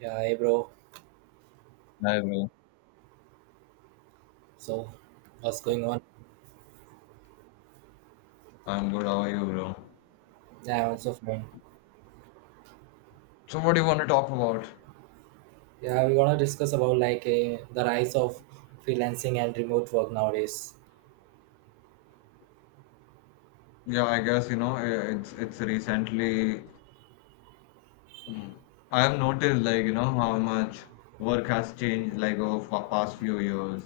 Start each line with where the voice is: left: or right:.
right: Yeah, hey bro.
left: Hi, bro.
right: So, what's going on?
left: I'm good. How are you, bro?
right: Yeah, I'm also fine.
left: So, what do you want to talk about?
right: Yeah, we're gonna discuss about like the rise of freelancing and remote work nowadays.
left: Yeah, I guess it's recently. mm, I have noticed, like, you know, how much work has changed, like, over the past few years.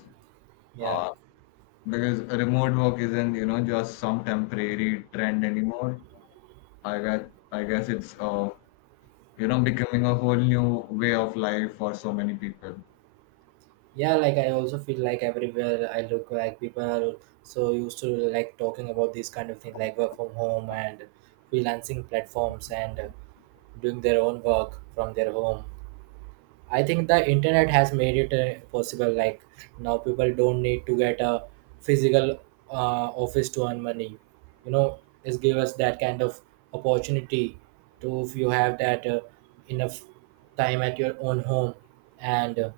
right: Yeah,
left: Uh, because remote work isn't, you know, just some temporary trend anymore. I guess I guess it's you know becoming a whole new way of life for so many people.
right: yeah. Like I also feel like everywhere I look, like people are so used to like talking about these kind of things, like work from home and freelancing platforms and doing their own work from their home. I think the internet has made it possible. Like now, people don't need to get a physical uh, office to earn money. You know, it's give us that kind of opportunity to if you have that enough time at your own home and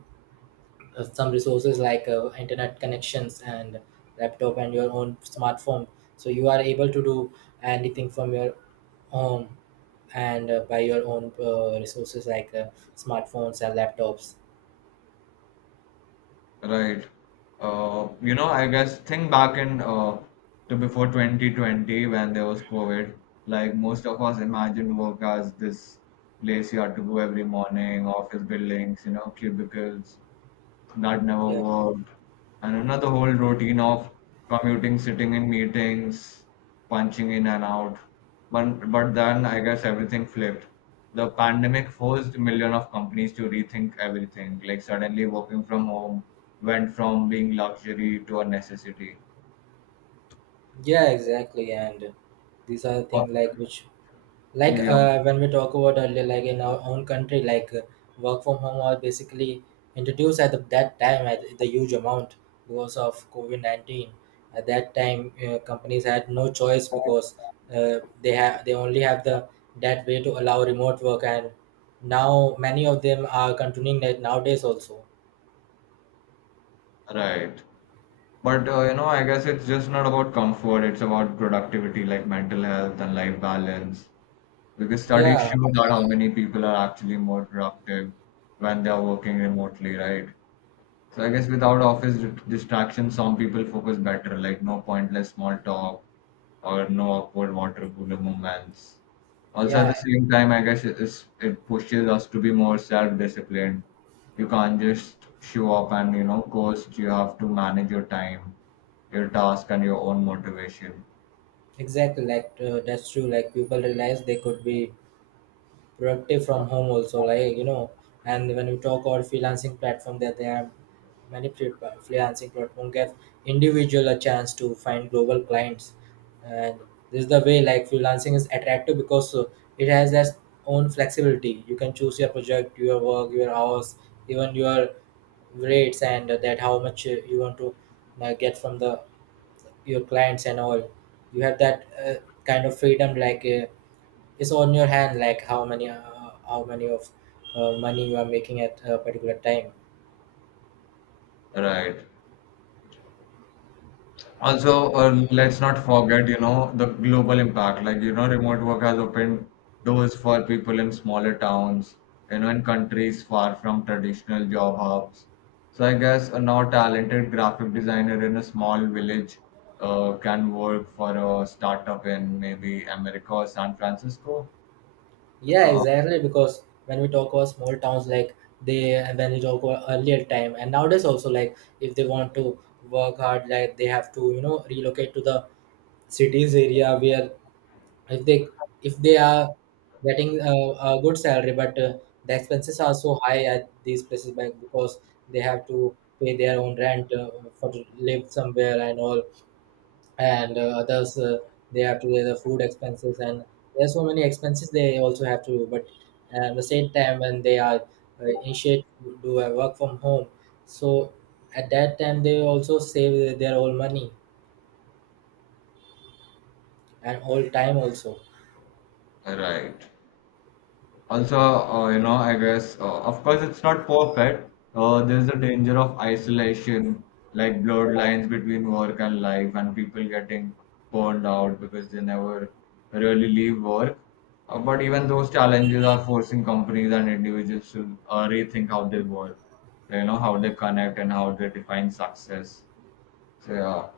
right: some resources like internet connections and laptop and your own smartphone. So you are able to do anything from your home and by your own resources like smartphones and laptops.
left: Right. You know, I guess think back in to before 2020, when there was COVID, like most of us imagined work as this place you had to go every morning, office buildings, you know, cubicles that never
right: Yeah,
left: worked. And you know, the whole routine of commuting, sitting in meetings, punching in and out. But then I guess everything flipped. The pandemic forced million of companies to rethink everything. Like suddenly working from home went from being luxury to a necessity.
right: yeah, exactly. And these are things
left: Or-
right: like which like
left: Yeah,
right: when we talk about earlier like in our own country like work from home are basically introduced at that time at the huge amount because of COVID-19. At that time companies had no choice because they only have the that way to allow remote work, and now many of them are continuing that nowadays also.
left: right. But you know, I guess it's just not about comfort, it's about productivity, like mental health and life balance. Because studies
right: Yeah,
left: show that how many people are actually more productive when they are working remotely, right? So I guess without office d- distractions, some people focus better, like no pointless small talk or no awkward water cooler moments. Also, at the
right: yeah,
left: same time, I guess it pushes us to be more self-disciplined. You can't just show up and, you know, coast. You have to manage your time, your task, and your own motivation,
right: exactly, like that's true like people realize they could be productive from home also, like you know. And when we talk about freelancing platform, that there are many freelancing platform give individual a chance to find global clients. And this is the way like freelancing is attractive because it has its own flexibility. You can choose your project, your work, your hours, even your rates, and that how much you want to get from the your clients and all. You have that kind of freedom like it's on your hand like how many of money you are making at a particular time.
left: right? Also, let's not forget, you know, the global impact. Like, you know, remote work has opened doors for people in smaller towns, you know, in countries far from traditional job hubs. So I guess a now talented graphic designer in a small village can work for a startup in maybe America or San Francisco.
right: Yeah,
left: Uh,
right: exactly, because when we talk about small towns like they, when we talk about earlier time and nowadays also, like if they want to work hard like they have to, you know, relocate to the cities area where if they if they are getting a good salary but the expenses are so high at these places like because they have to pay their own rent for to live somewhere and all, and others they have to pay the food expenses, and there's so many expenses they also have to do. But at the same time when they are initiate to do a work from home, so at that time they also save their own money and all time also.
left: right. Also, you know, I guess, of course, it's not perfect. There's a danger of isolation, like blurred lines between work and life, and people getting burned out because they never really leave work. But even those challenges are forcing companies and individuals to rethink how they work, you know, how they connect and how they define success. So, yeah,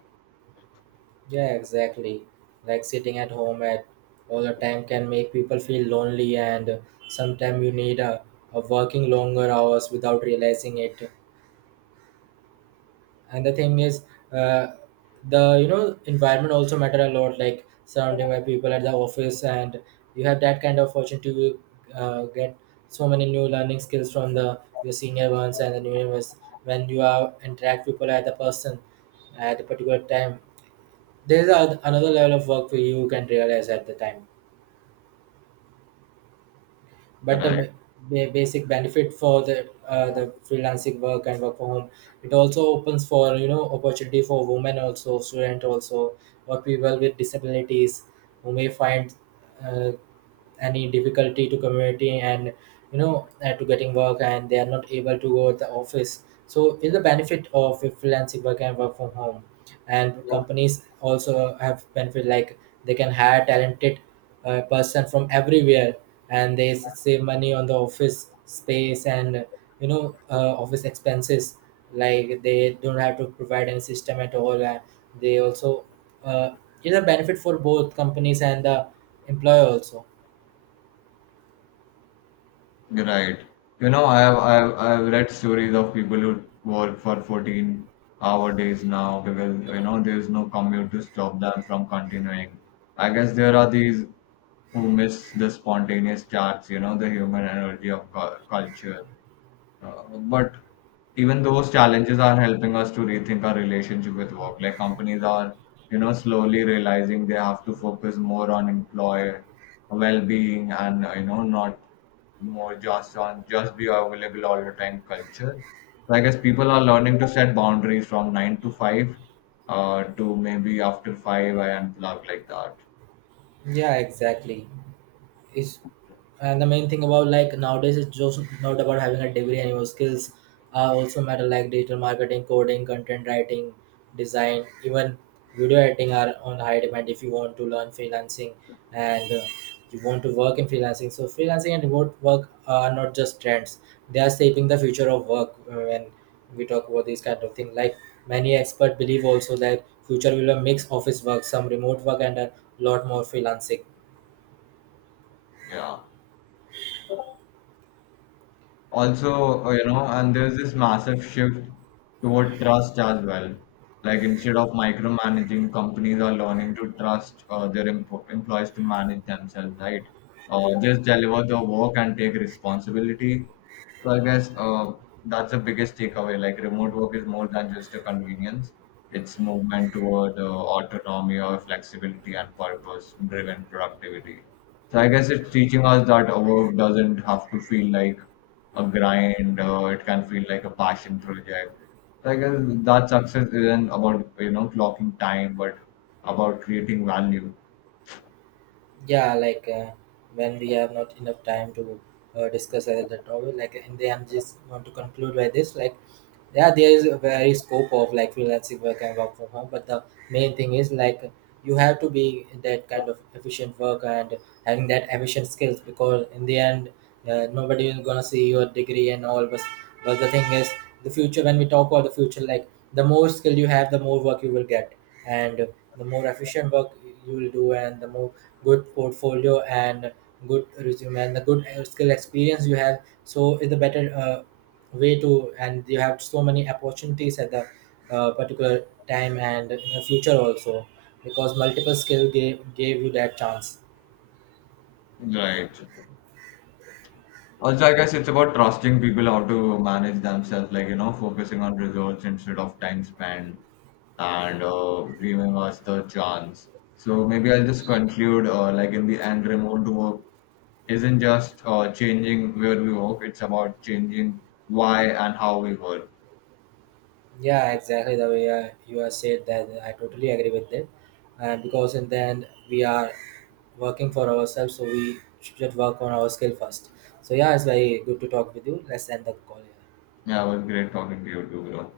right: Yeah, exactly, like sitting at home at all the time can make people feel lonely, and sometimes you need a working longer hours without realizing it. And the thing is uh, the you know environment also matter a lot, like surrounding by people at the office, and you have that kind of fortune to get so many new learning skills from the your senior ones and the new ones when you are interact people at the person at a particular time. There's another level of work for you you can realize at the time. But
left: right.
right: basic benefit for the freelancing work and work from home, it also opens for you know opportunity for women also, student also, or people with disabilities who may find uh, any difficulty to community, and you know to getting work, and they are not able to go to the office, so is the benefit of a freelancing work and work from home. And companies also have benefit like they can hire talented person from everywhere, and they save money on the office space and you know office expenses, like they don't have to provide any system at all. And they also uh, is a benefit for both companies and the employer also.
left: Right. You know, I have I've read stories of people who work for 14-hour days now because you know there's no commute to stop them from continuing. I guess there are these who miss the spontaneous starts, you know, the human energy of culture. Uh, but even those challenges are helping us to rethink our relationship with work. Like companies are, you know, slowly realizing they have to focus more on employee well-being and you know not more just on just be available all the time culture. So I guess people are learning to set boundaries from nine to five, to maybe after five I unplug like that.
right: Yeah, exactly. It's And the main thing about like nowadays, it's just not about having a degree anymore. Skills also matter like digital marketing, coding, content writing, design, even video editing are on high demand if you want to learn freelancing and you want to work in freelancing. So freelancing and remote work are not just trends; they are shaping the future of work. When we talk about these kind of things, like many experts believe also that future will be a mix office work, some remote work, and a lot more freelancing.
left: Yeah. Also you know, and there's this massive shift toward trust as well, like instead of micromanaging, companies are learning to trust their empo employees to manage themselves, right? Just deliver the work and take responsibility. So I guess that's the biggest takeaway. Like remote work is more than just a convenience, it's movement toward autonomy or flexibility and purpose driven productivity. So I guess it's teaching us that our work doesn't have to feel like a grind, it can feel like a passion project. So I guess that success isn't about you know clocking time, but about creating value.
right: Yeah, like when we have not enough time to discuss the topic, like in the end just want to conclude by this like yeah there is a very scope of like freelancing work and work from home, but the main thing is like you have to be that kind of efficient work and having that efficient skills, because in the end nobody is gonna see your degree and all, but the thing is the future. When we talk about the future like the more skill you have, the more work you will get, and the more efficient work you will do, and the more good portfolio and good resume and the good skill experience you have, so is the better way to. And you have so many opportunities at the particular time and in the future also, because multiple skill gave you that chance.
left: Right. Also, I guess it's about trusting people how to manage themselves, like you know, focusing on results instead of time spent, and giving us the chance. So maybe I'll just conclude, like in the end, remote work isn't just changing where we work; it's about changing why and how we work.
right: Yeah, exactly the way you have said that. I totally agree with that. And because in the end we are working for ourselves, so we should work on our skill first. So yeah, it's very good to talk with you. Let's end the call here.
left: Yeah, it was great talking to you too, bro.